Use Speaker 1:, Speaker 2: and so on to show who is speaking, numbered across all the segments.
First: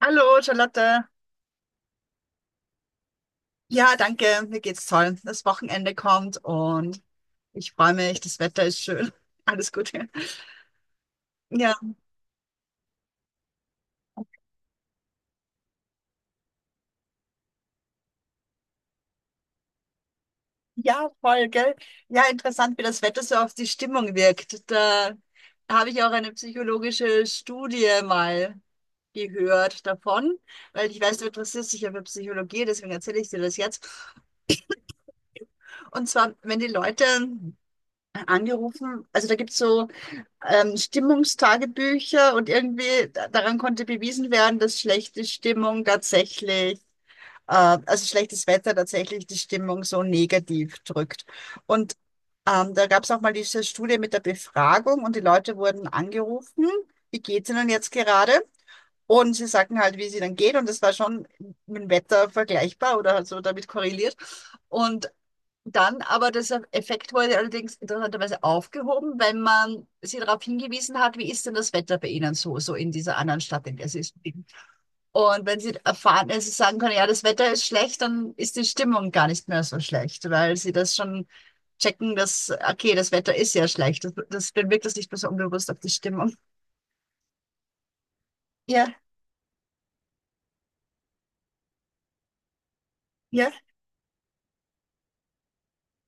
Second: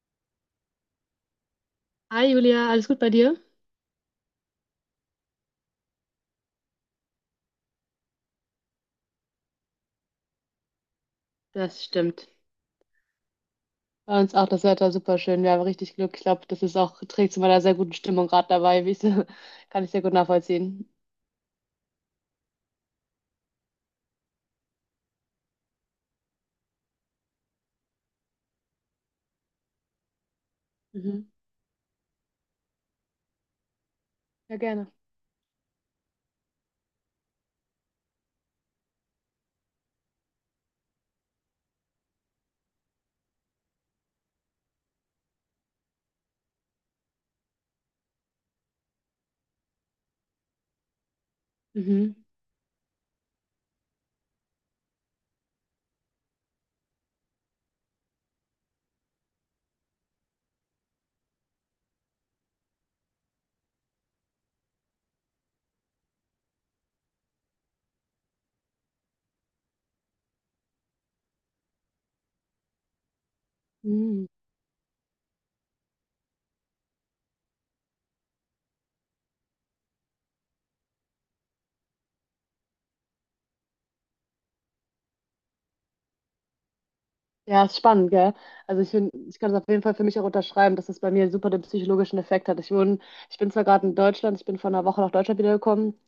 Speaker 1: Hallo, Charlotte.
Speaker 2: Hi Julia, alles gut bei dir?
Speaker 1: Ja, danke. Mir geht's toll. Das Wochenende kommt und ich freue mich. Das Wetter ist schön. Alles gut. Ja,
Speaker 2: Das stimmt. Bei uns auch das Wetter super schön. Wir haben richtig Glück. Ich glaube, das ist auch, trägt zu meiner sehr guten Stimmung gerade dabei. Wie ich, kann ich sehr gut nachvollziehen.
Speaker 1: ja, voll, gell? Ja, interessant, wie das Wetter so auf die Stimmung wirkt. Da habe ich auch eine psychologische Studie mal gehört davon, weil ich weiß, du
Speaker 2: Mhm.
Speaker 1: interessierst dich ja für Psychologie, deswegen erzähle ich dir das jetzt.
Speaker 2: Ja, gerne.
Speaker 1: Und zwar, wenn die Leute angerufen, also da gibt's so Stimmungstagebücher und irgendwie daran konnte bewiesen werden, dass schlechte Stimmung tatsächlich, also schlechtes Wetter tatsächlich die Stimmung so negativ drückt. Und
Speaker 2: Mhm.
Speaker 1: da gab es auch mal diese Studie mit der Befragung und die Leute wurden angerufen, wie geht's ihnen jetzt gerade? Und sie sagten halt, wie sie dann geht, und das war schon mit dem Wetter vergleichbar oder halt so damit korreliert. Und dann aber das Effekt wurde allerdings interessanterweise aufgehoben, weil man sie darauf hingewiesen hat, wie ist denn das Wetter bei Ihnen so, in dieser anderen Stadt, in der Sie
Speaker 2: Mhm.
Speaker 1: leben. Und wenn Sie erfahren, also sagen können, ja, das Wetter ist schlecht, dann ist die Stimmung gar nicht mehr so schlecht, weil Sie das schon checken, dass, okay, das Wetter ist ja schlecht. Das, dann wirkt das nicht mehr so unbewusst auf die Stimmung.
Speaker 2: Ja, ist spannend, gell? Also ich
Speaker 1: Ja,
Speaker 2: finde, ich kann es auf jeden Fall für mich auch unterschreiben, dass es bei mir super den psychologischen Effekt hat. Ich bin
Speaker 1: ja,
Speaker 2: zwar gerade in Deutschland, ich bin vor einer Woche nach Deutschland wiedergekommen.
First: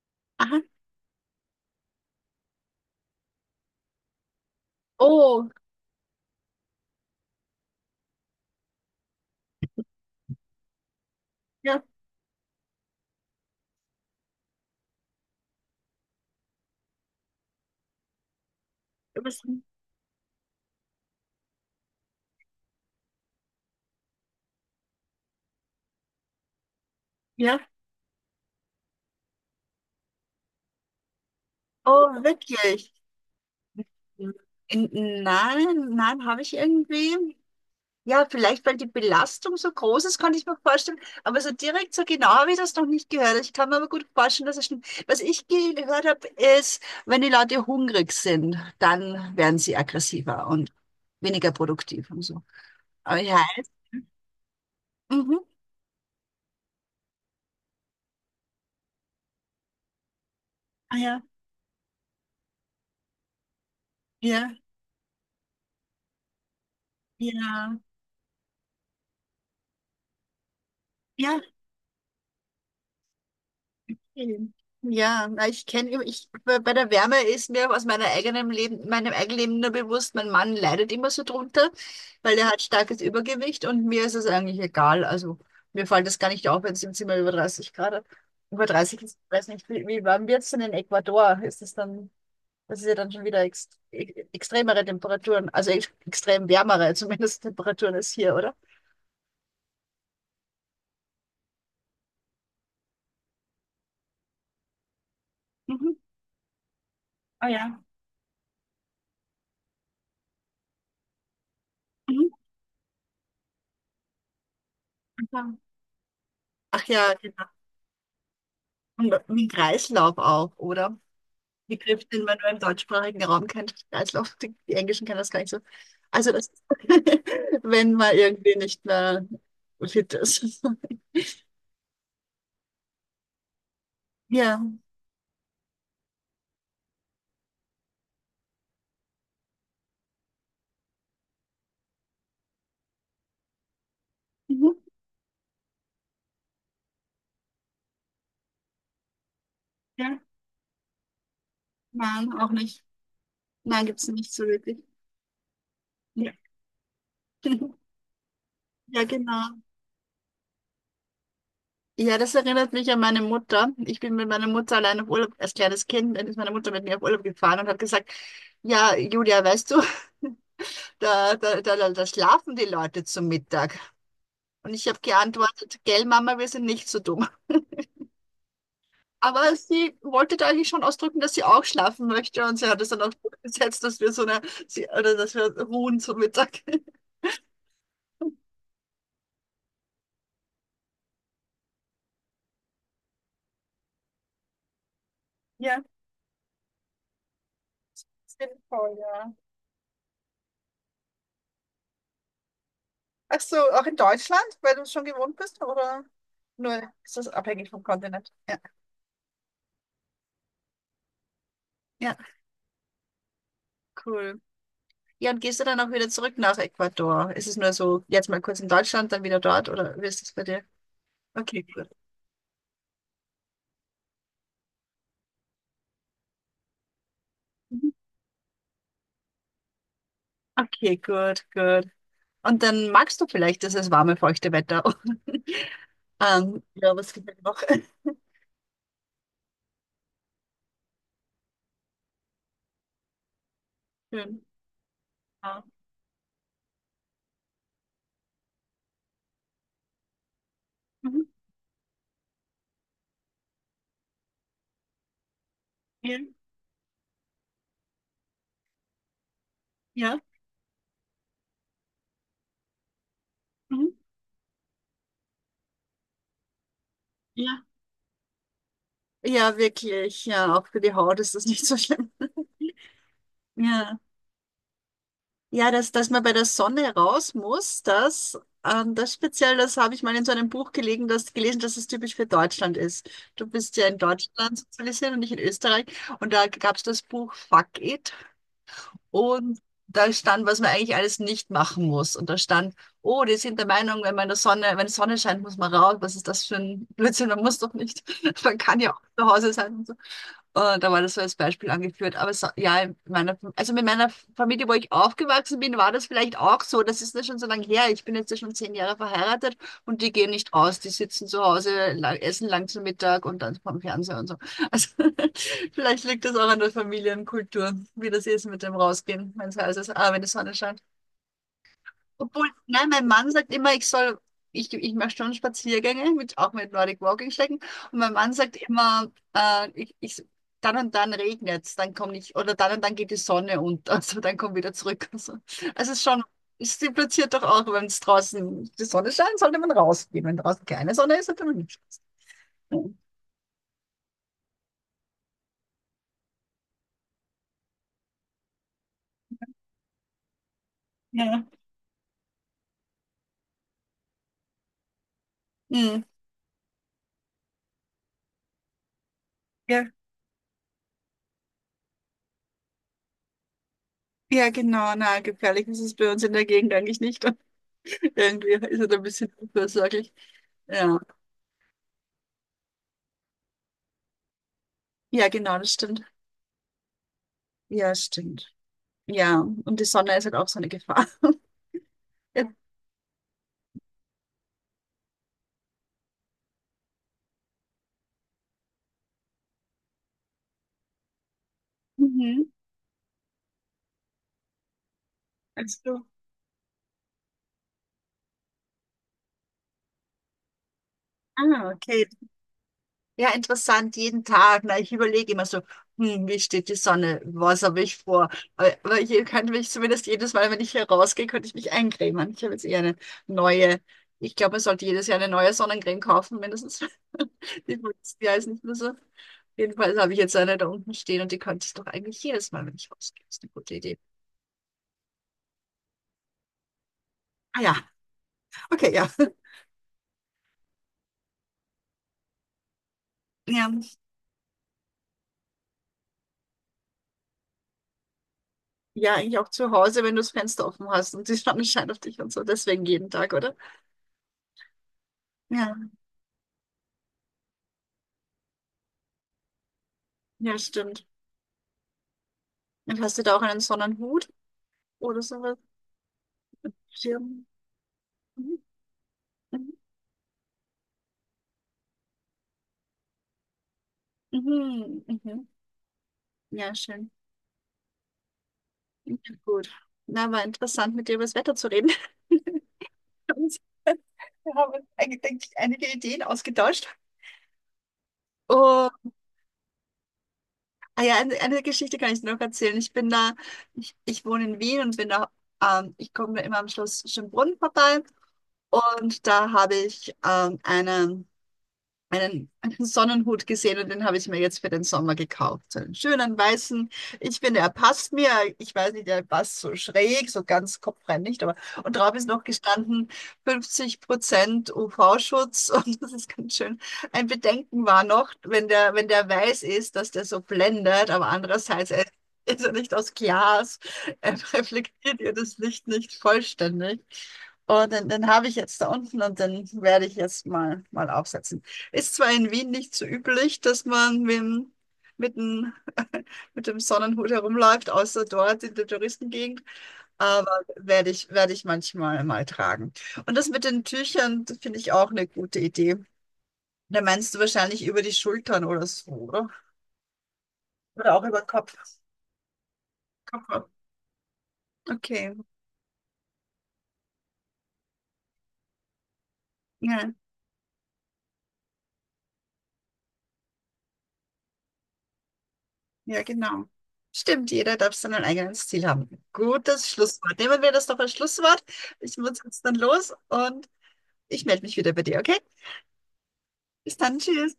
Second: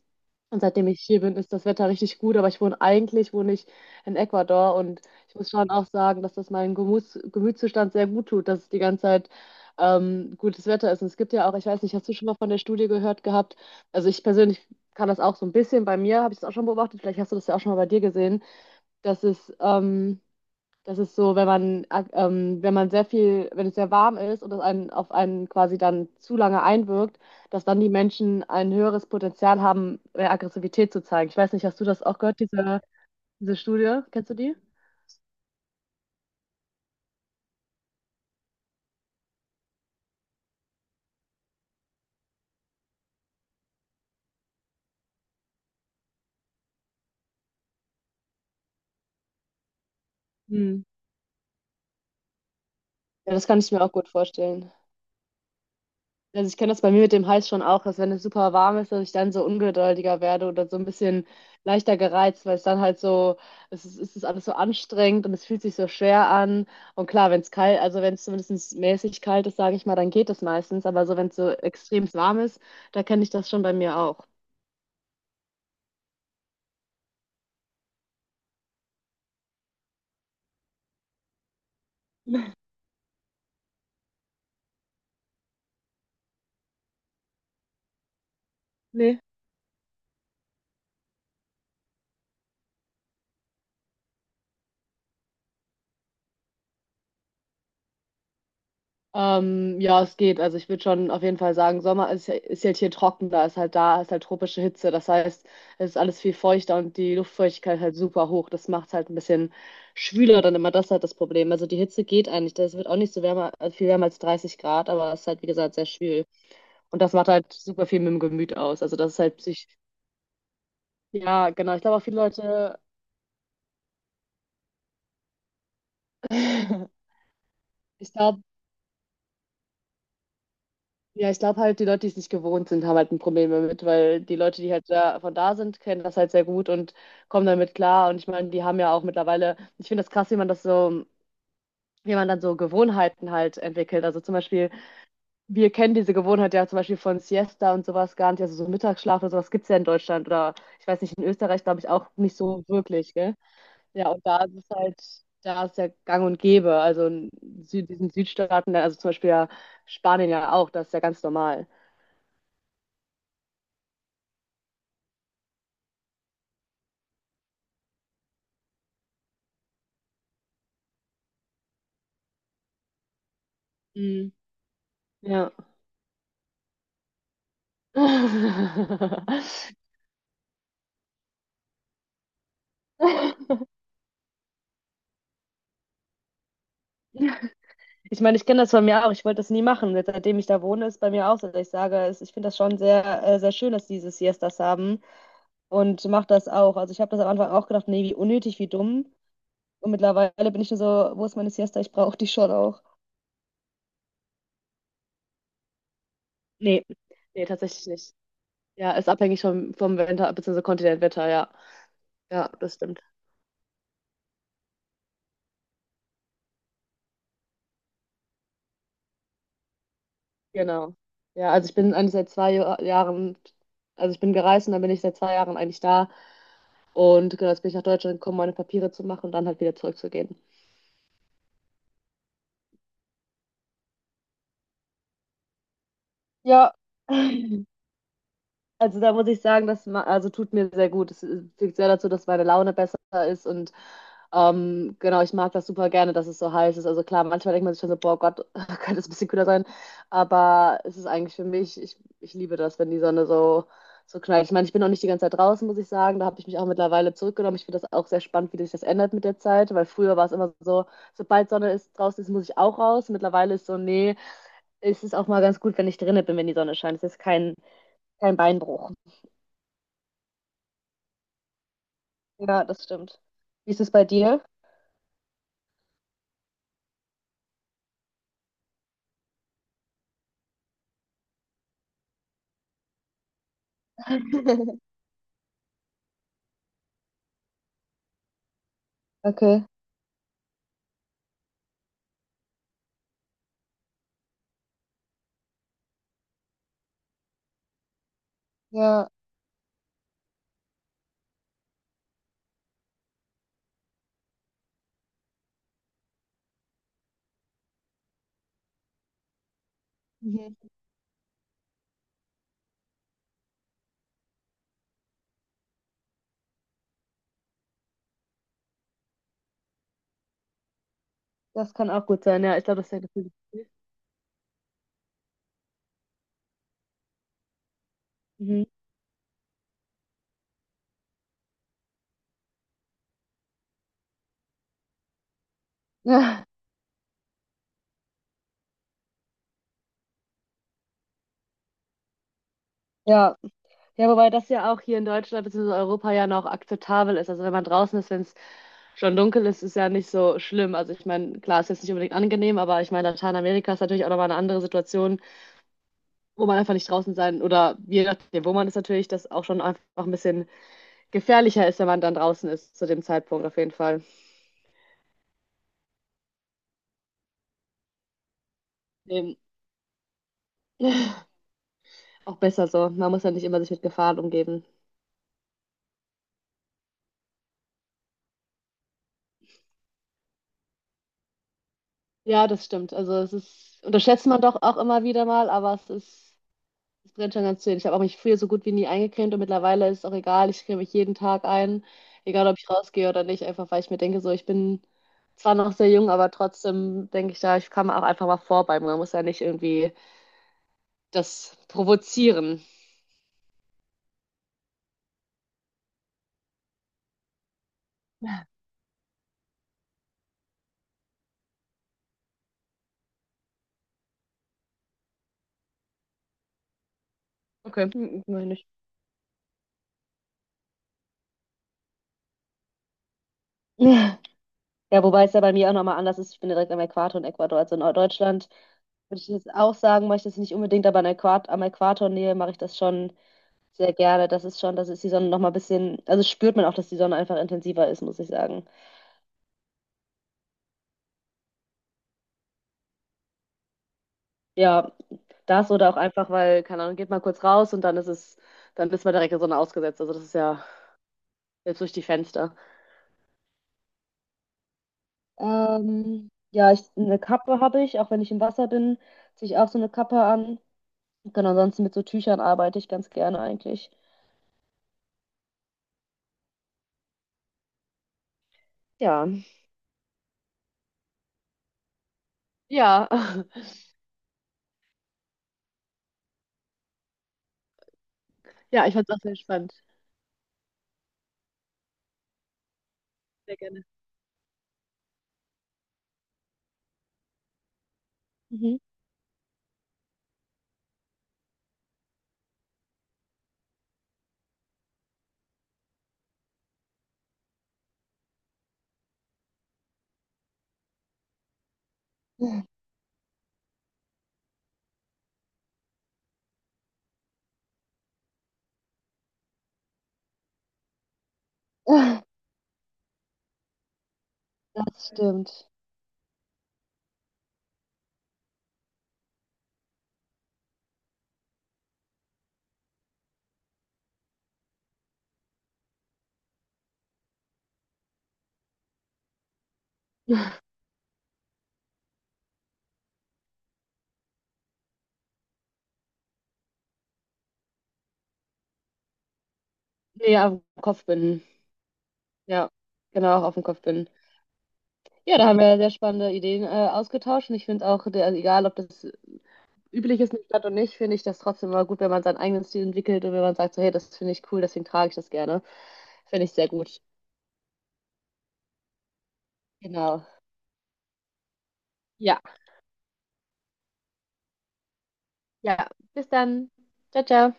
Speaker 2: Und
Speaker 1: aha.
Speaker 2: seitdem ich hier bin, ist das Wetter richtig gut, aber ich wohne eigentlich, wohne ich in Ecuador, und ich muss
Speaker 1: Oh,
Speaker 2: schon auch sagen, dass das meinem Gemütszustand sehr gut tut, dass es die ganze Zeit gutes Wetter ist. Und es gibt ja auch, ich
Speaker 1: ja,
Speaker 2: weiß nicht, hast du schon mal von der Studie gehört gehabt? Also ich persönlich kann das auch so ein bisschen, bei mir habe ich es auch schon beobachtet, vielleicht hast du das ja auch schon mal bei dir gesehen, dass
Speaker 1: was,
Speaker 2: es das ist so, wenn man, wenn man sehr viel, wenn es sehr warm ist und es einen, auf einen quasi dann zu lange einwirkt,
Speaker 1: ja,
Speaker 2: dass dann die Menschen ein höheres Potenzial haben, mehr Aggressivität zu zeigen. Ich weiß nicht, hast du das auch
Speaker 1: oh,
Speaker 2: gehört, diese,
Speaker 1: wirklich.
Speaker 2: diese Studie? Kennst du die?
Speaker 1: In, nein, nein, habe ich irgendwie. Ja, vielleicht, weil die Belastung so groß ist, kann ich mir vorstellen. Aber so direkt, so genau habe ich das noch nicht gehört. Ich kann mir aber gut vorstellen, dass es stimmt. Was ich gehört habe, ist, wenn die Leute hungrig sind, dann werden sie aggressiver und
Speaker 2: Hm.
Speaker 1: weniger produktiv und so. Aber
Speaker 2: Ja,
Speaker 1: ja,
Speaker 2: das kann ich mir auch gut vorstellen.
Speaker 1: mhm.
Speaker 2: Also ich kenne das bei mir mit dem Hals schon auch, dass wenn es super warm ist, dass ich dann so ungeduldiger werde oder so ein
Speaker 1: Ah, ja,
Speaker 2: bisschen leichter gereizt, weil es dann halt so, es ist alles so
Speaker 1: ja,
Speaker 2: anstrengend und es fühlt sich so schwer an. Und klar, wenn es
Speaker 1: ja,
Speaker 2: kalt, also wenn es zumindest mäßig kalt ist, sage ich mal, dann geht es meistens. Aber so, wenn es
Speaker 1: ja,
Speaker 2: so extrem warm ist, da kenne ich das schon bei mir auch.
Speaker 1: mhm. Ja, na, bei der Wärme ist mir aus meinem eigenen Leben nur bewusst, mein Mann leidet immer so drunter, weil er hat starkes Übergewicht und mir ist es eigentlich egal. Also mir fällt das gar nicht auf, wenn es im Zimmer über 30 Grad hat. Über 30,
Speaker 2: Nee.
Speaker 1: ich weiß nicht, wie warm wird es denn in Ecuador? Ist es dann, das ist ja dann schon wieder extremere Temperaturen, also extrem wärmere zumindest Temperaturen als hier, oder?
Speaker 2: Ja, es geht. Also ich würde schon auf jeden Fall sagen, Sommer ist halt hier trockener, ist halt da, ist halt tropische Hitze. Das heißt, es
Speaker 1: Mhm.
Speaker 2: ist alles viel feuchter und die
Speaker 1: Oh
Speaker 2: Luftfeuchtigkeit
Speaker 1: ja.
Speaker 2: halt super hoch. Das macht es halt ein bisschen schwüler dann immer. Das ist halt das Problem. Also die Hitze
Speaker 1: Mhm.
Speaker 2: geht eigentlich. Das wird auch nicht so wärmer, also viel wärmer als 30 Grad, aber es ist halt, wie gesagt, sehr schwül.
Speaker 1: Ach
Speaker 2: Und das
Speaker 1: ja,
Speaker 2: macht
Speaker 1: genau.
Speaker 2: halt super viel mit dem Gemüt aus. Also
Speaker 1: Und
Speaker 2: das ist halt
Speaker 1: mit
Speaker 2: psych.
Speaker 1: Kreislauf auch, oder?
Speaker 2: Ja, genau. Ich glaube auch
Speaker 1: Begriff,
Speaker 2: viele
Speaker 1: den man nur im
Speaker 2: Leute,
Speaker 1: deutschsprachigen Raum kennt. Kreislauf, die Englischen kennen das gar nicht so. Also das, wenn
Speaker 2: ich
Speaker 1: man
Speaker 2: glaube,
Speaker 1: irgendwie nicht mehr fit ist.
Speaker 2: ja, ich glaube halt, die Leute, die es nicht gewohnt sind, haben halt ein Problem damit, weil die
Speaker 1: Ja.
Speaker 2: Leute, die halt da, von da sind, kennen das halt sehr gut und kommen damit klar. Und ich meine, die haben ja auch mittlerweile, ich finde das krass, wie man das so, wie man dann so Gewohnheiten halt entwickelt. Also zum Beispiel,
Speaker 1: Mhm.
Speaker 2: wir kennen diese Gewohnheit ja zum Beispiel von Siesta und sowas gar nicht, also so Mittagsschlaf oder sowas gibt es ja in
Speaker 1: Ja.
Speaker 2: Deutschland oder ich weiß nicht, in Österreich glaube ich auch
Speaker 1: Nein,
Speaker 2: nicht
Speaker 1: auch
Speaker 2: so
Speaker 1: nicht.
Speaker 2: wirklich, gell?
Speaker 1: Nein, gibt es
Speaker 2: Ja, und
Speaker 1: nicht
Speaker 2: da
Speaker 1: so
Speaker 2: ist es
Speaker 1: wirklich.
Speaker 2: halt, da ist ja gang
Speaker 1: Ja.
Speaker 2: und gäbe. Also in Sü diesen Südstaaten, also
Speaker 1: Ja,
Speaker 2: zum Beispiel ja
Speaker 1: genau.
Speaker 2: Spanien ja auch, das ist ja ganz normal.
Speaker 1: Ja, das erinnert mich an meine Mutter. Ich bin mit meiner Mutter allein auf Urlaub, als kleines Kind, dann ist meine Mutter mit mir auf Urlaub gefahren und hat gesagt, ja, Julia, weißt du, da schlafen die Leute zum Mittag. Und ich habe
Speaker 2: Ja.
Speaker 1: geantwortet, gell, Mama, wir sind nicht so dumm. Aber sie wollte da eigentlich schon ausdrücken, dass sie auch schlafen möchte, und sie hat es dann auch durchgesetzt, dass wir oder dass wir ruhen zum Mittag.
Speaker 2: Ich meine, ich kenne das von mir auch. Ich wollte das nie machen. Seitdem ich da wohne, ist bei mir auch so, dass ich sage, ich finde das schon sehr, sehr schön, dass die diese Siestas haben,
Speaker 1: Ja,
Speaker 2: und mache das auch. Also ich habe das am Anfang auch gedacht, nee, wie unnötig, wie
Speaker 1: sinnvoll,
Speaker 2: dumm.
Speaker 1: ja.
Speaker 2: Und mittlerweile bin ich nur so, wo ist meine Siesta? Ich brauche die schon auch.
Speaker 1: Ach so, auch in Deutschland, weil du es schon gewohnt bist, oder nur
Speaker 2: Nee,
Speaker 1: ist das
Speaker 2: nee,
Speaker 1: abhängig vom
Speaker 2: tatsächlich nicht.
Speaker 1: Kontinent? Ja.
Speaker 2: Ja, ist abhängig vom Winter, beziehungsweise Kontinentwetter, ja.
Speaker 1: Ja,
Speaker 2: Ja, das stimmt.
Speaker 1: cool. Ja, und gehst du dann auch wieder zurück nach Ecuador? Ist es nur so, jetzt mal kurz in Deutschland, dann wieder dort, oder wie ist das bei dir?
Speaker 2: Genau. Ja,
Speaker 1: Okay,
Speaker 2: also ich
Speaker 1: gut.
Speaker 2: bin eigentlich seit zwei Jahren, also ich bin gereist und dann bin ich seit zwei Jahren eigentlich da. Und genau, jetzt bin ich nach
Speaker 1: Mhm.
Speaker 2: Deutschland gekommen, meine Papiere zu machen und dann halt wieder zurückzugehen.
Speaker 1: Okay, gut, gut. Und dann magst du vielleicht dieses warme, feuchte Wetter.
Speaker 2: Ja.
Speaker 1: Ja, was gibt es noch?
Speaker 2: Also da muss ich sagen, also tut mir sehr gut. Es führt sehr dazu, dass meine Laune besser ist. Und
Speaker 1: Schön.
Speaker 2: genau, ich mag
Speaker 1: Ja.
Speaker 2: das super gerne, dass es so heiß ist. Also klar, manchmal denkt man sich schon so, boah Gott, könnte es ein bisschen kühler sein. Aber es ist
Speaker 1: Mhm.
Speaker 2: eigentlich für mich, ich liebe das, wenn die Sonne so, so knallt. Ich meine, ich bin auch nicht die ganze Zeit draußen, muss ich
Speaker 1: Ja.
Speaker 2: sagen. Da habe ich mich auch mittlerweile zurückgenommen. Ich finde das auch sehr spannend, wie sich das ändert mit der Zeit, weil früher
Speaker 1: Ja.
Speaker 2: war es immer so, sobald Sonne ist, draußen ist, muss ich auch raus. Mittlerweile ist so,
Speaker 1: Mhm.
Speaker 2: nee, es ist auch mal ganz gut, wenn ich drinnen bin, wenn die Sonne scheint. Es ist kein,
Speaker 1: Ja.
Speaker 2: kein Beinbruch.
Speaker 1: Ja, wirklich. Ja, auch für die Haut ist das nicht so schlimm.
Speaker 2: Ja, das stimmt. Wie ist es
Speaker 1: Ja.
Speaker 2: bei dir?
Speaker 1: Ja, dass man bei der Sonne raus muss, das, das speziell, das habe ich mal in so einem Buch gelegen, das, gelesen, dass es typisch für Deutschland ist. Du bist ja in Deutschland sozialisiert und nicht in Österreich. Und da gab es das Buch Fuck It. Und
Speaker 2: Okay.
Speaker 1: da stand, was man eigentlich alles nicht machen muss. Und da stand, oh, die sind der Meinung, wenn man in der Sonne, wenn die Sonne scheint, muss man raus. Was ist das für ein Blödsinn? Man muss doch nicht. Man kann ja auch
Speaker 2: Ja.
Speaker 1: zu Hause sein. Da war das so als Beispiel angeführt. Aber so, ja, also mit meiner Familie, wo ich aufgewachsen bin, war das vielleicht auch so. Das ist ja schon so lange her. Ich bin jetzt ja schon 10 Jahre verheiratet, und die gehen nicht
Speaker 2: Mhm.
Speaker 1: aus. Die sitzen zu Hause, essen lang zu Mittag und dann vom Fernseher und so. Also vielleicht liegt das auch an der Familienkultur, wie das ist mit dem Rausgehen, wenn es heiß ist. Ah, wenn die Sonne scheint.
Speaker 2: Das kann auch gut sein,
Speaker 1: Obwohl,
Speaker 2: ja. Ich glaube, das
Speaker 1: nein,
Speaker 2: ist ja
Speaker 1: mein Mann
Speaker 2: gefühlt.
Speaker 1: sagt immer, ich mache schon Spaziergänge, auch mit Nordic Walking Stecken. Und mein Mann sagt
Speaker 2: Mhm.
Speaker 1: immer, dann und dann regnet's, dann komme ich, oder dann und dann geht die Sonne unter, also dann komm wieder zurück. Also, es impliziert doch auch, wenn es draußen die Sonne scheint, sollte man rausgehen. Wenn draußen keine Sonne ist, sollte man nicht rausgehen.
Speaker 2: Ja. Ja, wobei das ja auch hier in Deutschland bzw. Europa ja noch akzeptabel ist. Also wenn man draußen ist, wenn es schon dunkel ist, ist ja nicht so schlimm. Also ich meine,
Speaker 1: Ja.
Speaker 2: klar, ist jetzt nicht unbedingt angenehm, aber ich meine, Lateinamerika ist natürlich auch nochmal eine andere Situation,
Speaker 1: Hm.
Speaker 2: wo man einfach nicht draußen sein, oder je nachdem, wo man ist natürlich, das auch schon einfach
Speaker 1: Ja,
Speaker 2: ein bisschen gefährlicher ist, wenn man dann draußen ist zu dem Zeitpunkt, auf jeden Fall.
Speaker 1: ja, genau, na, gefährlich ist es bei uns in der Gegend eigentlich nicht. Irgendwie ist es ein bisschen
Speaker 2: Eben.
Speaker 1: unversorglich. Ja.
Speaker 2: Auch besser so. Man muss ja nicht immer sich mit Gefahren umgeben.
Speaker 1: Ja, genau, das stimmt. Ja, stimmt. Ja, und die Sonne ist halt auch so eine Gefahr.
Speaker 2: Ja,
Speaker 1: Ja.
Speaker 2: das stimmt. Also es ist, unterschätzt man doch auch immer wieder mal, aber es ist, es brennt schon ganz schön. Ich habe auch mich früher so gut wie nie eingecremt und mittlerweile ist es auch egal. Ich creme mich jeden Tag ein,
Speaker 1: Mhm.
Speaker 2: egal ob ich rausgehe oder nicht, einfach weil ich mir denke, so, ich bin zwar noch sehr
Speaker 1: Also,
Speaker 2: jung, aber trotzdem denke ich da, ich kann auch einfach mal vorbei. Man muss ja nicht irgendwie das
Speaker 1: ah, okay.
Speaker 2: provozieren.
Speaker 1: Ja, interessant, jeden Tag. Na, ich überlege immer so, wie steht die Sonne? Was habe ich vor? Aber hier könnte mich zumindest jedes Mal, wenn ich hier rausgehe, könnte ich mich eincremen. Ich habe jetzt eher eine neue. Ich glaube, man sollte jedes Jahr eine neue Sonnencreme kaufen, mindestens. Die
Speaker 2: Okay,
Speaker 1: von letzten
Speaker 2: hm,
Speaker 1: Jahr ist
Speaker 2: meine
Speaker 1: nicht
Speaker 2: ich.
Speaker 1: mehr so. Jedenfalls habe ich jetzt eine da unten stehen, und die könnte ich doch eigentlich jedes Mal, wenn ich rausgehe. Ist eine gute Idee.
Speaker 2: Ja, wobei es ja bei mir auch nochmal anders ist. Ich bin direkt am Äquator in Ecuador,
Speaker 1: Ah
Speaker 2: also
Speaker 1: ja,
Speaker 2: in Norddeutschland
Speaker 1: okay, ja.
Speaker 2: würde ich jetzt auch sagen, mache ich das nicht unbedingt, aber an Äquat am Äquator Nähe mache ich das schon
Speaker 1: Ja,
Speaker 2: sehr gerne. Das ist schon, das ist die Sonne noch mal ein bisschen, also spürt man auch, dass die Sonne einfach intensiver ist, muss ich sagen.
Speaker 1: ja, eigentlich auch zu Hause, wenn du das Fenster offen hast und die Sonne scheint auf dich und so. Deswegen jeden Tag, oder?
Speaker 2: Ja, das
Speaker 1: Ja,
Speaker 2: oder auch einfach, weil, keine Ahnung, geht mal kurz raus und dann ist es, dann ist man direkt der Sonne ausgesetzt. Also das ist
Speaker 1: ja,
Speaker 2: ja
Speaker 1: stimmt.
Speaker 2: selbst durch die Fenster.
Speaker 1: Und hast du da auch einen Sonnenhut oder sowas?
Speaker 2: Ja, ich, eine
Speaker 1: Schirm?
Speaker 2: Kappe habe ich, auch wenn ich im
Speaker 1: Mhm,
Speaker 2: Wasser bin, ziehe ich auch
Speaker 1: mhm,
Speaker 2: so eine Kappe an. Genau, ansonsten mit so Tüchern arbeite ich ganz gerne eigentlich.
Speaker 1: mhm. Mhm. Ja, schön. Ja,
Speaker 2: Ja.
Speaker 1: gut. Na, war interessant, mit dir über das Wetter zu reden.
Speaker 2: Ja,
Speaker 1: Und wir haben uns eigentlich, denke ich, einige Ideen ausgetauscht.
Speaker 2: ja,
Speaker 1: Oh,
Speaker 2: ich fand es auch sehr spannend.
Speaker 1: ah ja, eine Geschichte kann ich dir noch erzählen. Ich bin da,
Speaker 2: Sehr gerne.
Speaker 1: ich, ich wohne in Wien und bin da, ich komme immer am Schloss Schönbrunn vorbei.
Speaker 2: Mhm.
Speaker 1: Und da habe ich einen Sonnenhut gesehen, und den habe ich mir jetzt für den Sommer gekauft. So einen schönen weißen. Ich finde, er passt mir. Ich weiß nicht, er passt so schräg, so ganz kopfrein nicht, aber und drauf ist noch gestanden 50% UV-Schutz, und das ist ganz schön. Ein Bedenken war noch, wenn der weiß ist, dass der so blendet, aber andererseits er ist er nicht aus Glas. Er
Speaker 2: Das
Speaker 1: reflektiert ihr das
Speaker 2: stimmt.
Speaker 1: Licht nicht vollständig. Und den, den habe ich jetzt da unten, und den werde ich jetzt mal aufsetzen. Ist zwar in Wien nicht so üblich, dass man mit dem, mit dem Sonnenhut herumläuft, außer dort in der Touristengegend, aber werde ich, manchmal mal tragen. Und das mit den Tüchern, das finde ich auch eine gute Idee. Da meinst du wahrscheinlich über die Schultern oder so, oder?
Speaker 2: Nee, am
Speaker 1: Oder auch über
Speaker 2: Kopfbinden.
Speaker 1: den Kopf.
Speaker 2: Ja, genau, auf dem
Speaker 1: Kopf.
Speaker 2: Kopf bin.
Speaker 1: Okay,
Speaker 2: Ja, da haben wir sehr spannende Ideen ausgetauscht, und ich finde auch, der, also egal ob das
Speaker 1: ja,
Speaker 2: üblich ist in der Stadt oder nicht, finde ich das trotzdem immer gut, wenn man seinen eigenen Stil entwickelt und wenn man sagt, so, hey, das finde ich cool, deswegen trage ich das gerne.
Speaker 1: ja,
Speaker 2: Finde ich
Speaker 1: genau.
Speaker 2: sehr gut.
Speaker 1: Stimmt, jeder darf sein eigenes Ziel haben. Gutes
Speaker 2: Genau.
Speaker 1: Schlusswort. Nehmen wir das doch als Schlusswort. Ich muss
Speaker 2: Ja,
Speaker 1: jetzt dann los, und ich melde mich wieder bei dir, okay?
Speaker 2: ja. Bis dann.
Speaker 1: Bis dann,
Speaker 2: Ciao, ciao.
Speaker 1: tschüss.